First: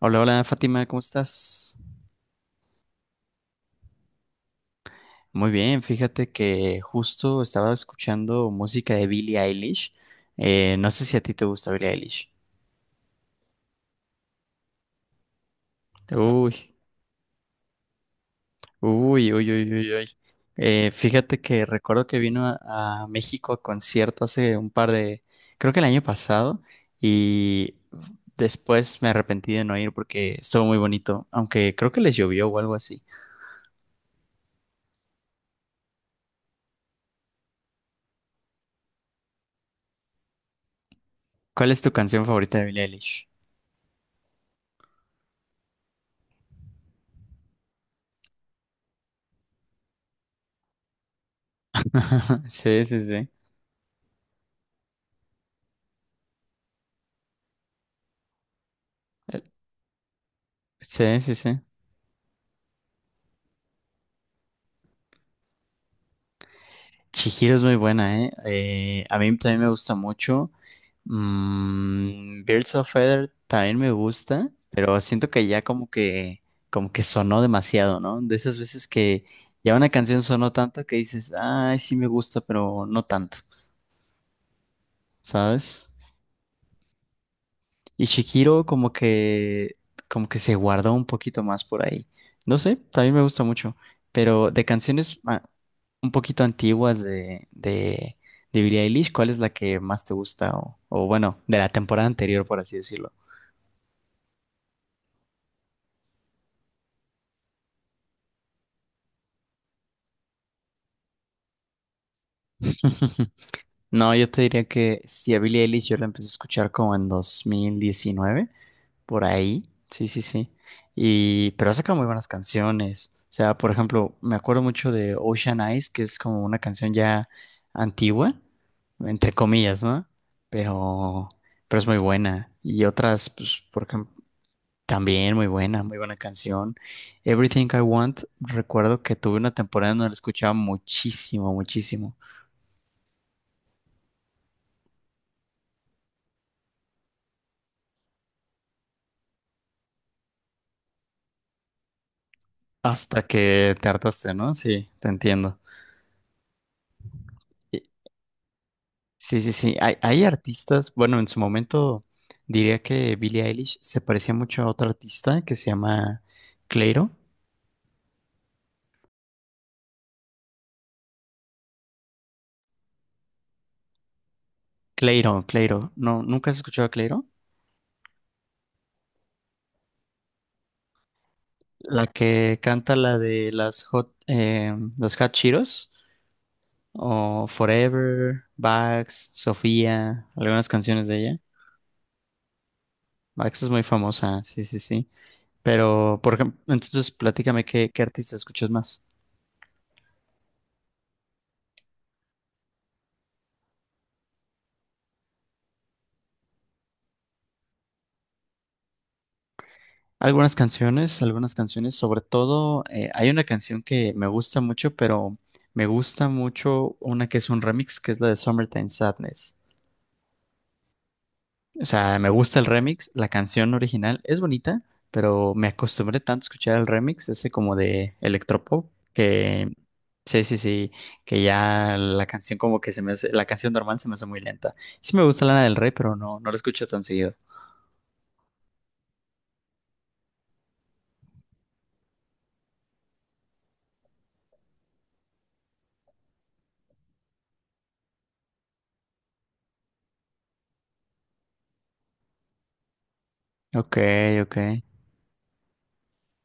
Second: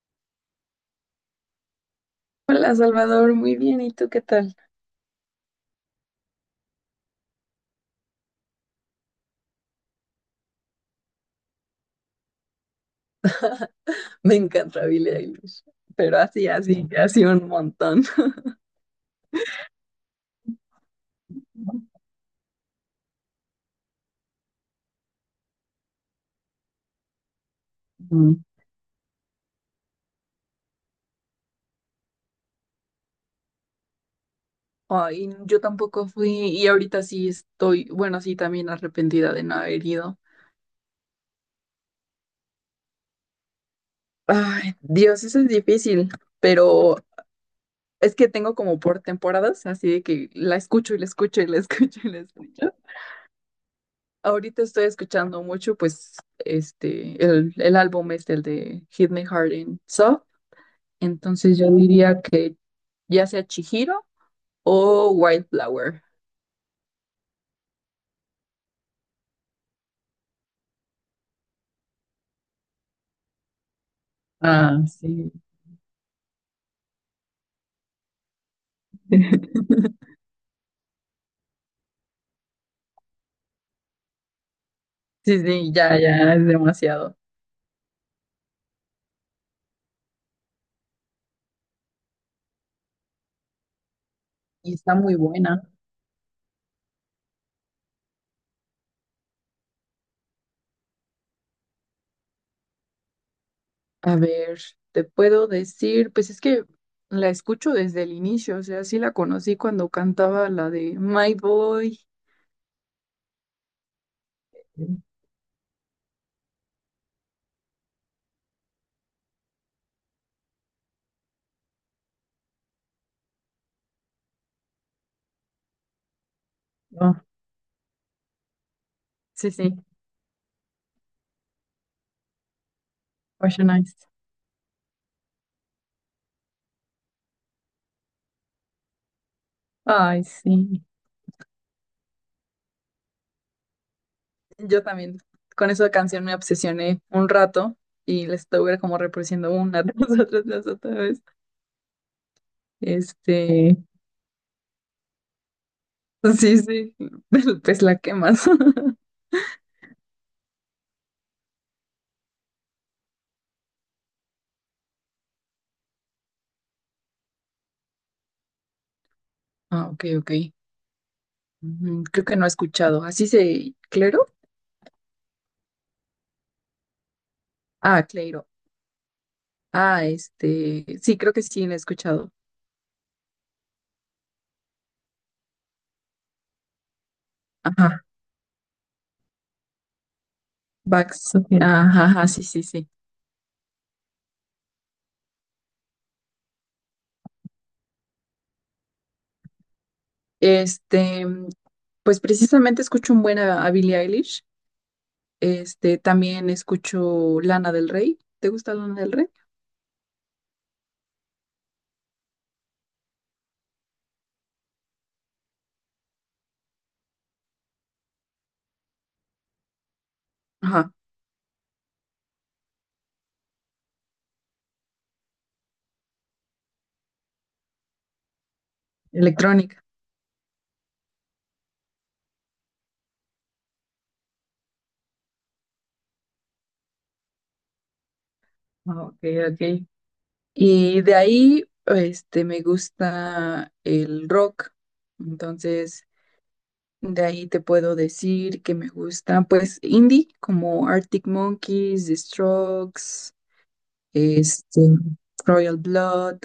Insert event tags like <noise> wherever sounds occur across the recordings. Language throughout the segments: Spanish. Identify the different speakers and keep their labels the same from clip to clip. Speaker 1: Hola, hola Fátima, ¿cómo estás?
Speaker 2: Hola Salvador, muy bien, ¿y tú qué tal?
Speaker 1: Muy bien, fíjate que justo estaba escuchando música de Billie Eilish. No sé si a ti te gusta Billie Eilish.
Speaker 2: Me encanta Billie Eilish, pero así,
Speaker 1: Uy,
Speaker 2: así, así un montón.
Speaker 1: uy, uy, uy, uy, uy. Fíjate que recuerdo que vino a México a concierto hace un par de, creo que el año pasado, y
Speaker 2: Mm.
Speaker 1: después me arrepentí de no ir porque estuvo muy bonito, aunque creo que les llovió o algo así.
Speaker 2: Ay, yo tampoco fui y ahorita sí estoy, bueno, sí también arrepentida de no haber ido.
Speaker 1: ¿Cuál es tu canción favorita de Billie Eilish?
Speaker 2: Ay, Dios, eso es difícil, pero es que tengo como por temporadas, así de que la escucho y la escucho y la <laughs> escucho y la
Speaker 1: <laughs>
Speaker 2: escucho.
Speaker 1: Sí, sí, sí.
Speaker 2: Ahorita estoy escuchando mucho, pues, el álbum es el de Hit Me Hard and Soft,
Speaker 1: Sí, sí,
Speaker 2: entonces
Speaker 1: sí.
Speaker 2: yo diría que ya sea Chihiro o Wildflower.
Speaker 1: Chihiro es muy buena, ¿eh? A mí también me gusta mucho. Mm, Birds of Feather también me gusta,
Speaker 2: Ah,
Speaker 1: pero siento
Speaker 2: sí.
Speaker 1: que ya como que sonó demasiado, ¿no? De esas veces que ya
Speaker 2: <laughs>
Speaker 1: una canción sonó tanto que dices, ay, sí me gusta, pero no tanto,
Speaker 2: Sí, sí,
Speaker 1: ¿sabes?
Speaker 2: ya, ya es demasiado.
Speaker 1: Y Shikiro como que se guardó un poquito más por ahí. No sé, también me gusta mucho. Pero de
Speaker 2: Y está muy
Speaker 1: canciones ah,
Speaker 2: buena.
Speaker 1: un poquito antiguas de Billie Eilish, ¿cuál es la que más te gusta? O bueno, de la temporada anterior, por así decirlo.
Speaker 2: A ver, te puedo decir, pues es que la escucho desde el inicio, o sea, sí la conocí cuando cantaba la de My Boy.
Speaker 1: <laughs> No, yo te diría que si a Billie Eilish yo la empecé a escuchar como en 2019, por ahí, sí, sí, sí. Y, pero ha sacado muy buenas canciones. O sea, por ejemplo, me acuerdo mucho de Ocean Eyes, que es como una canción
Speaker 2: Oh,
Speaker 1: ya antigua, entre
Speaker 2: sí,
Speaker 1: comillas,
Speaker 2: sí,
Speaker 1: ¿no? Pero, pero es muy buena. Y otras, pues,
Speaker 2: Ocean
Speaker 1: por
Speaker 2: Eyes.
Speaker 1: ejemplo, también muy buena canción. Everything I Want, recuerdo que tuve una temporada donde la
Speaker 2: Ay,
Speaker 1: escuchaba
Speaker 2: sí.
Speaker 1: muchísimo, muchísimo.
Speaker 2: Yo también con esa canción me obsesioné un rato y la estuve como reproduciendo una <laughs> tras otra vez.
Speaker 1: Hasta que
Speaker 2: Este,
Speaker 1: te hartaste, ¿no? Sí, te entiendo.
Speaker 2: sí, sí, <laughs>
Speaker 1: Y-
Speaker 2: pues la quemas. <laughs>
Speaker 1: Sí, sí, sí. Hay artistas, bueno, en su momento diría que Billie Eilish se parecía mucho a otra artista que se llama Cleiro.
Speaker 2: Ah, ok, ok. Ujú, creo que no he escuchado. ¿Así se...? ¿Clero?
Speaker 1: Cleiro, Cleiro. No, ¿nunca has escuchado a Cleiro?
Speaker 2: Ah, Cleiro. Ah, este... Sí, creo que sí, lo he
Speaker 1: La
Speaker 2: escuchado.
Speaker 1: que canta la de las Hot, los Hot Cheetos o
Speaker 2: Ajá.
Speaker 1: Forever, Bax, Sofía, algunas canciones de
Speaker 2: Vax.
Speaker 1: ella.
Speaker 2: Ok. Ajá, ajá, sí, sí, sí.
Speaker 1: Bax es muy famosa, sí, sí, sí. Pero, por ejemplo, entonces platícame qué, qué artista escuchas más.
Speaker 2: Este, pues precisamente escucho un buen a Billie Eilish. Este, también escucho Lana del Rey. ¿Te gusta Lana del Rey?
Speaker 1: Algunas canciones, sobre todo hay una canción que me gusta mucho, pero me gusta mucho una que es un remix, que es la de Summertime Sadness.
Speaker 2: Ajá,
Speaker 1: O sea, me gusta el remix, la canción original es bonita, pero me acostumbré tanto a escuchar el remix, ese como de electropop, que
Speaker 2: electrónica.
Speaker 1: sí, sí, sí, que ya la canción como que se me hace, la canción normal se me hace muy lenta. Sí me gusta Lana del Rey, pero no, no la escucho tan seguido.
Speaker 2: Ah, ok, ok. Y de ahí, este, me gusta el rock. Entonces... De ahí te puedo decir que me gusta, pues, indie, como Arctic Monkeys, The Strokes,
Speaker 1: Ok, ok.
Speaker 2: este, Royal Blood,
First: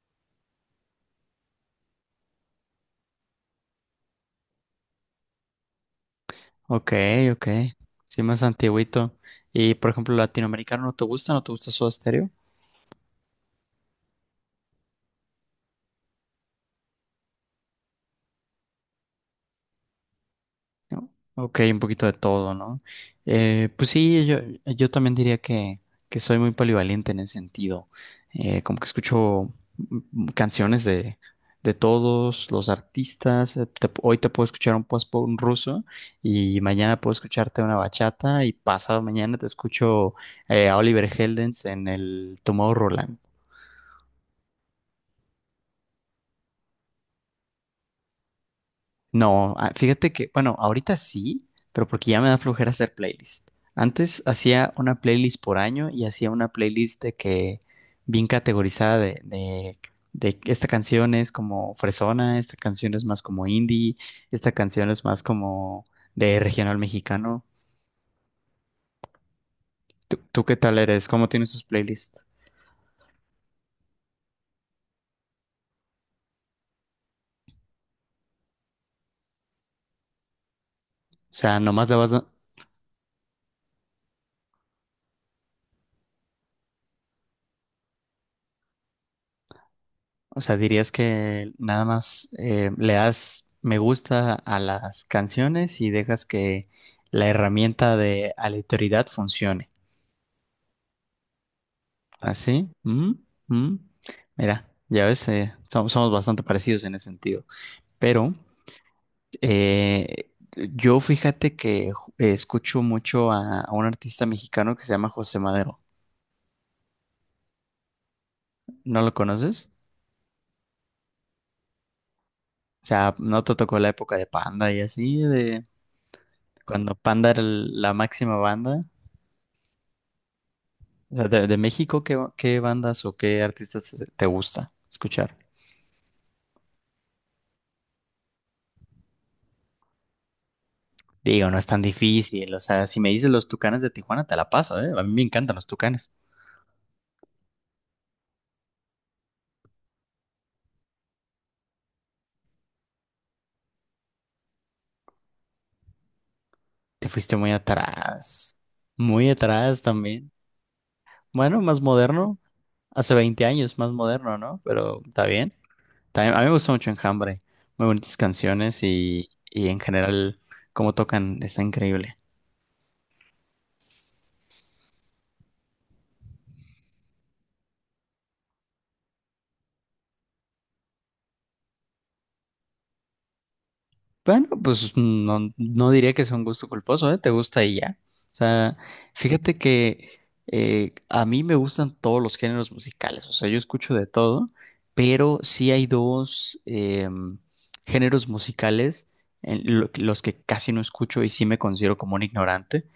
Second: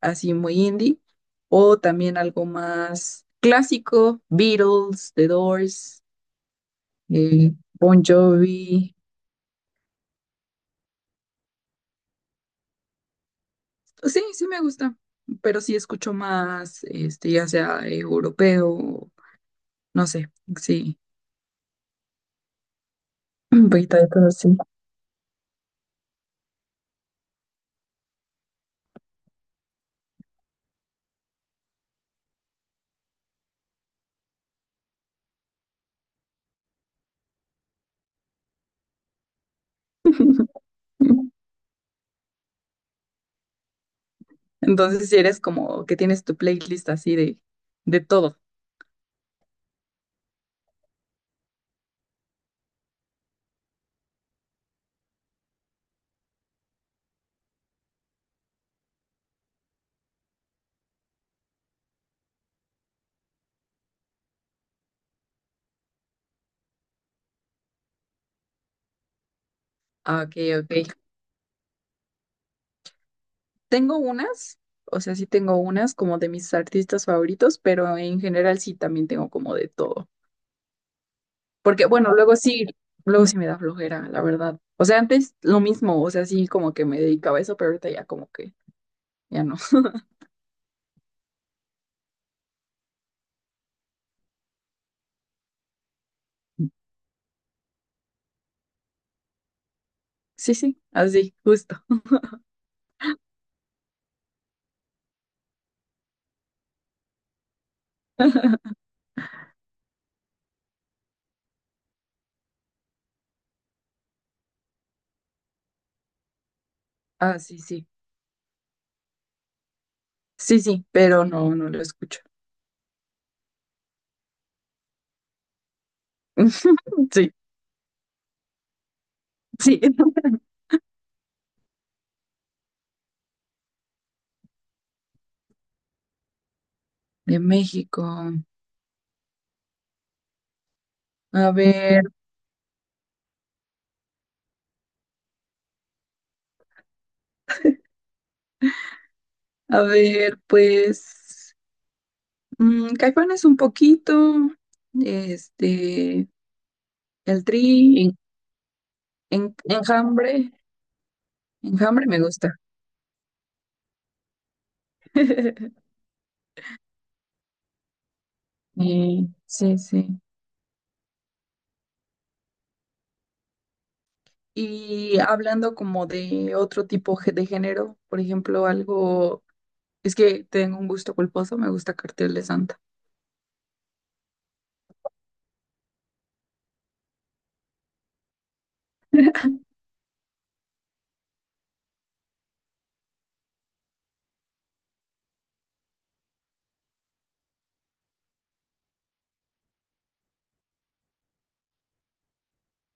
Speaker 2: así muy indie. O también algo más clásico, Beatles, The Doors,
Speaker 1: Ok, ok.
Speaker 2: eh, Bon
Speaker 1: Sí, más
Speaker 2: Jovi.
Speaker 1: antiguito. Y por ejemplo, latinoamericano, ¿no te gusta? ¿No te gusta Soda Stereo?
Speaker 2: Pues sí, sí me gusta, pero sí escucho más, este, ya sea europeo, no sé, sí,
Speaker 1: No. Ok, un poquito de todo, ¿no?
Speaker 2: <clears throat> un
Speaker 1: Pues
Speaker 2: poquito de
Speaker 1: sí,
Speaker 2: todo,
Speaker 1: yo,
Speaker 2: sí.
Speaker 1: yo también diría que soy muy polivalente en ese sentido. Como que escucho canciones de todos los artistas. Hoy te puedo escuchar un post un ruso y mañana puedo escucharte una bachata y pasado mañana te escucho a Oliver
Speaker 2: <laughs>
Speaker 1: Heldens en el Tomorrowland.
Speaker 2: Entonces, si eres como que tienes tu playlist así de todo.
Speaker 1: No, ah, fíjate que, bueno, ahorita sí, pero porque ya me da flojera hacer playlist. Antes hacía una playlist por año y hacía una playlist de que bien categorizada de que esta canción es como fresona, esta canción es más como indie, esta canción es más como de regional mexicano. ¿Tú,
Speaker 2: Ah, ok,
Speaker 1: tú qué
Speaker 2: ok.
Speaker 1: tal eres? ¿Cómo tienes tus playlists?
Speaker 2: Tengo unas, o sea, sí tengo unas como de mis artistas favoritos, pero en general sí también tengo como de todo.
Speaker 1: O sea,
Speaker 2: Porque,
Speaker 1: nomás le vas.
Speaker 2: bueno, luego sí me da flojera, la verdad. O sea, antes lo mismo, o sea, sí como que me dedicaba a eso, pero ahorita ya como que ya no.
Speaker 1: O sea, dirías que nada más le das me gusta a las canciones y dejas que
Speaker 2: <laughs>
Speaker 1: la herramienta de aleatoriedad funcione.
Speaker 2: Sí, sí, así, justo.
Speaker 1: ¿Así? ¿Mm? ¿Mm? Mira, ya ves, somos bastante parecidos en ese sentido. Pero
Speaker 2: <laughs>
Speaker 1: eh, yo fíjate que escucho mucho a un artista mexicano que se llama José Madero.
Speaker 2: Ah, sí, sí.
Speaker 1: ¿No lo conoces?
Speaker 2: Sí, sí, pero no, no lo escucho.
Speaker 1: O sea, ¿no te tocó la época de Panda y así, de cuando
Speaker 2: <laughs>
Speaker 1: Panda
Speaker 2: Sí,
Speaker 1: era la máxima banda?
Speaker 2: sí.
Speaker 1: O sea, de México, ¿qué, qué bandas o qué artistas te gusta escuchar?
Speaker 2: De México.
Speaker 1: Digo,
Speaker 2: A
Speaker 1: no es tan
Speaker 2: ver,
Speaker 1: difícil. O sea, si me dices los Tucanes de Tijuana, te la paso, ¿eh? A mí me encantan los Tucanes.
Speaker 2: a ver, pues, mm, Caifanes un poquito. Este.
Speaker 1: Te fuiste
Speaker 2: El
Speaker 1: muy
Speaker 2: Tri.
Speaker 1: atrás. Muy atrás también.
Speaker 2: Enjambre.
Speaker 1: Bueno, más
Speaker 2: Enjambre me
Speaker 1: moderno.
Speaker 2: gusta.
Speaker 1: Hace 20 años, más moderno, ¿no? Pero está bien.
Speaker 2: <laughs>
Speaker 1: También, a mí me gusta mucho Enjambre. Muy bonitas canciones y
Speaker 2: Sí,
Speaker 1: en
Speaker 2: sí.
Speaker 1: general, cómo tocan, está increíble.
Speaker 2: Y hablando como de otro tipo de género, por ejemplo, algo, es que tengo un gusto culposo, me gusta Cartel de Santa.
Speaker 1: Bueno, pues no, no diría que sea un gusto culposo, ¿eh? Te gusta y ya. O sea, fíjate que a mí me gustan todos los géneros musicales, o sea, yo escucho de todo, pero sí hay dos géneros musicales en los que casi no escucho y sí me considero como un ignorante,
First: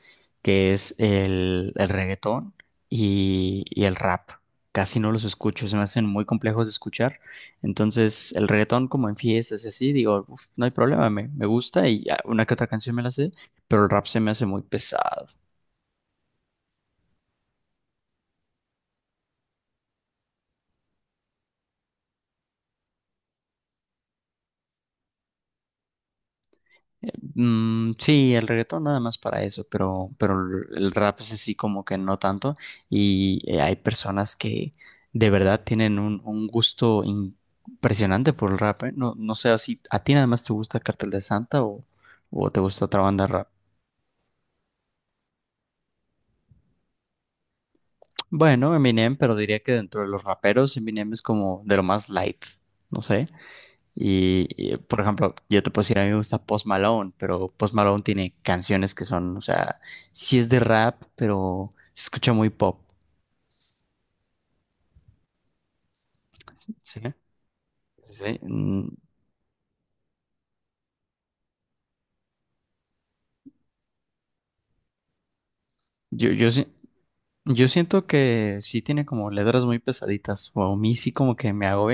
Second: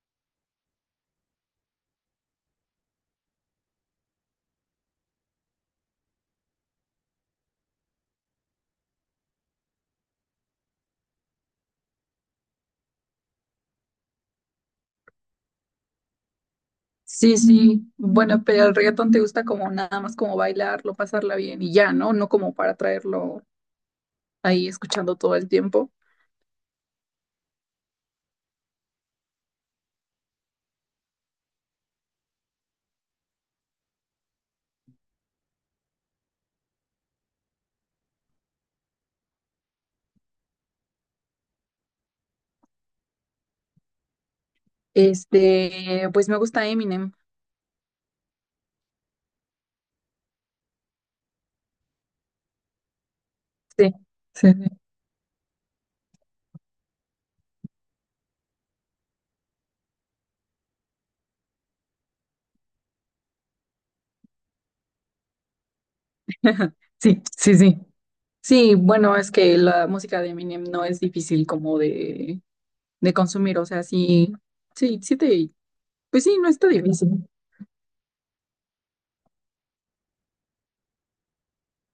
Speaker 1: que es el reggaetón y el rap. Casi no los escucho, se me hacen muy complejos de escuchar. Entonces, el reggaetón como en fiestas y así, digo, no hay problema, me gusta y ah, una que otra canción me la sé, pero el rap se me hace muy pesado.
Speaker 2: Sí, sí. Bueno, pero el reggaetón te gusta como nada más como bailarlo, pasarla bien y ya, ¿no? No como para traerlo ahí escuchando todo el tiempo.
Speaker 1: Sí, el reggaetón nada más para eso, pero el rap es así como que no tanto y hay personas que de verdad tienen un gusto impresionante por el rap, ¿eh? No, no sé si a ti nada más te gusta Cartel de Santa o te gusta otra banda de rap.
Speaker 2: Este, pues me gusta Eminem.
Speaker 1: Bueno, Eminem, pero diría que dentro de los raperos, Eminem es como de lo más light, no sé.
Speaker 2: Sí, sí, sí.
Speaker 1: Por ejemplo, yo te puedo decir, a mí me gusta Post Malone, pero Post Malone tiene canciones que son, o sea, sí es de rap, pero se escucha muy pop.
Speaker 2: <laughs>
Speaker 1: Sí,
Speaker 2: Sí, sí, sí.
Speaker 1: sí.
Speaker 2: Sí, bueno, es que la música de Eminem no es difícil como de consumir, o sea, sí, sí, sí te, pues
Speaker 1: Yo,
Speaker 2: sí, no
Speaker 1: yo, sí-
Speaker 2: está difícil.
Speaker 1: yo siento que sí tiene como letras muy pesaditas, o a mí sí como que me hago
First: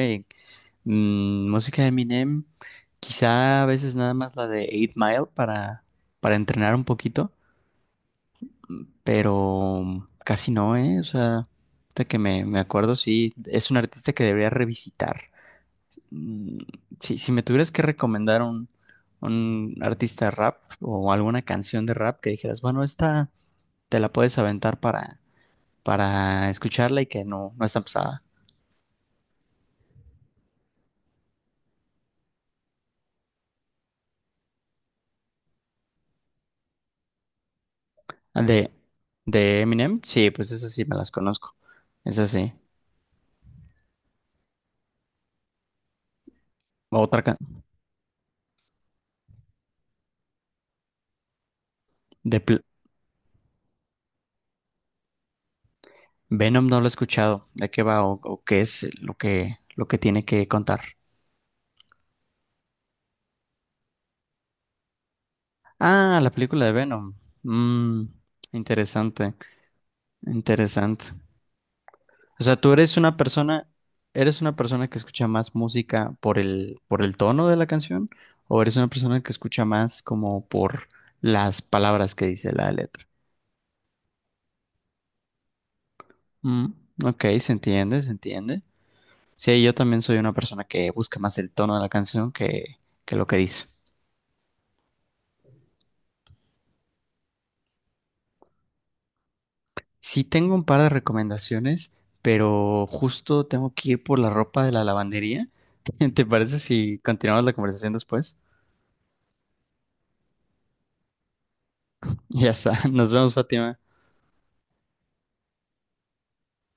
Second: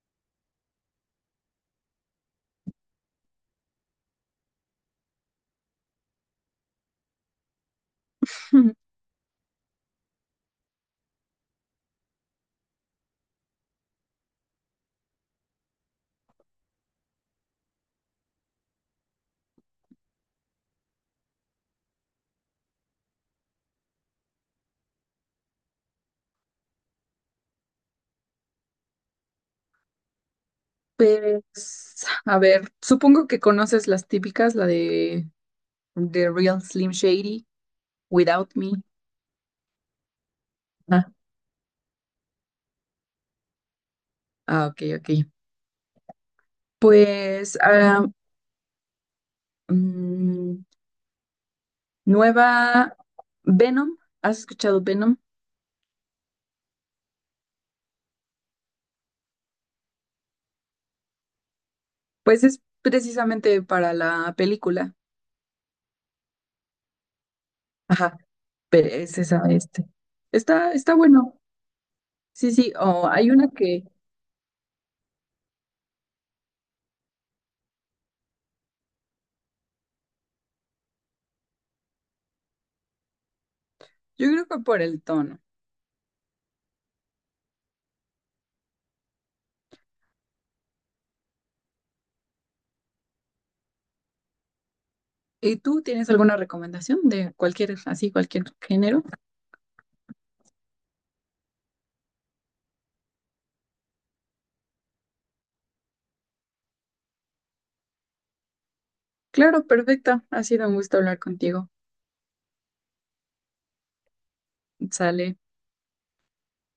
Speaker 1: música de Eminem, quizá a veces nada más la de Eight Mile para entrenar un poquito,
Speaker 2: <laughs>
Speaker 1: pero casi no, ¿eh? O sea, ahorita que me acuerdo, sí, es un artista que debería revisitar. Mm, Si, si me tuvieras que recomendar un artista de rap o alguna canción de rap que dijeras, bueno, esta te la puedes aventar para escucharla y que no, no es tan pesada.
Speaker 2: Pues, a ver, supongo que conoces las típicas, la de The Real Slim Shady,
Speaker 1: Ah,
Speaker 2: Without Me.
Speaker 1: De Eminem, sí, pues esas sí me las
Speaker 2: Ah,
Speaker 1: conozco. Esas sí.
Speaker 2: ah, ok, ok.
Speaker 1: Otra can-
Speaker 2: Pues, ah, mm,
Speaker 1: de Pl-
Speaker 2: nueva. Venom, ¿has escuchado Venom?
Speaker 1: Venom no lo he escuchado. ¿De qué va o qué es lo que tiene que contar?
Speaker 2: Pues es precisamente para la película.
Speaker 1: Ah, la película de Venom. Mm,
Speaker 2: Ajá, pero es
Speaker 1: Interesante,
Speaker 2: esa, este. Está, está
Speaker 1: interesante.
Speaker 2: bueno.
Speaker 1: O
Speaker 2: Sí,
Speaker 1: sea, tú
Speaker 2: sí, o hay una que
Speaker 1: eres una persona que escucha más música por por el tono de la canción, o eres una persona que escucha más como por las palabras que dice la letra.
Speaker 2: yo creo que por el tono.
Speaker 1: Mm, ok, se entiende, se entiende. Sí, yo también soy una persona que busca más el tono de la canción que lo que dice.
Speaker 2: ¿Y tú tienes alguna recomendación de cualquier, así, cualquier género?
Speaker 1: Sí tengo un par de recomendaciones, pero justo tengo que ir por la ropa de la lavandería. <laughs> ¿Te parece si continuamos la conversación después? <laughs>
Speaker 2: Claro, perfecta. Ha sido un gusto hablar contigo.
Speaker 1: Ya está, nos vemos, Fátima.
Speaker 2: Sale.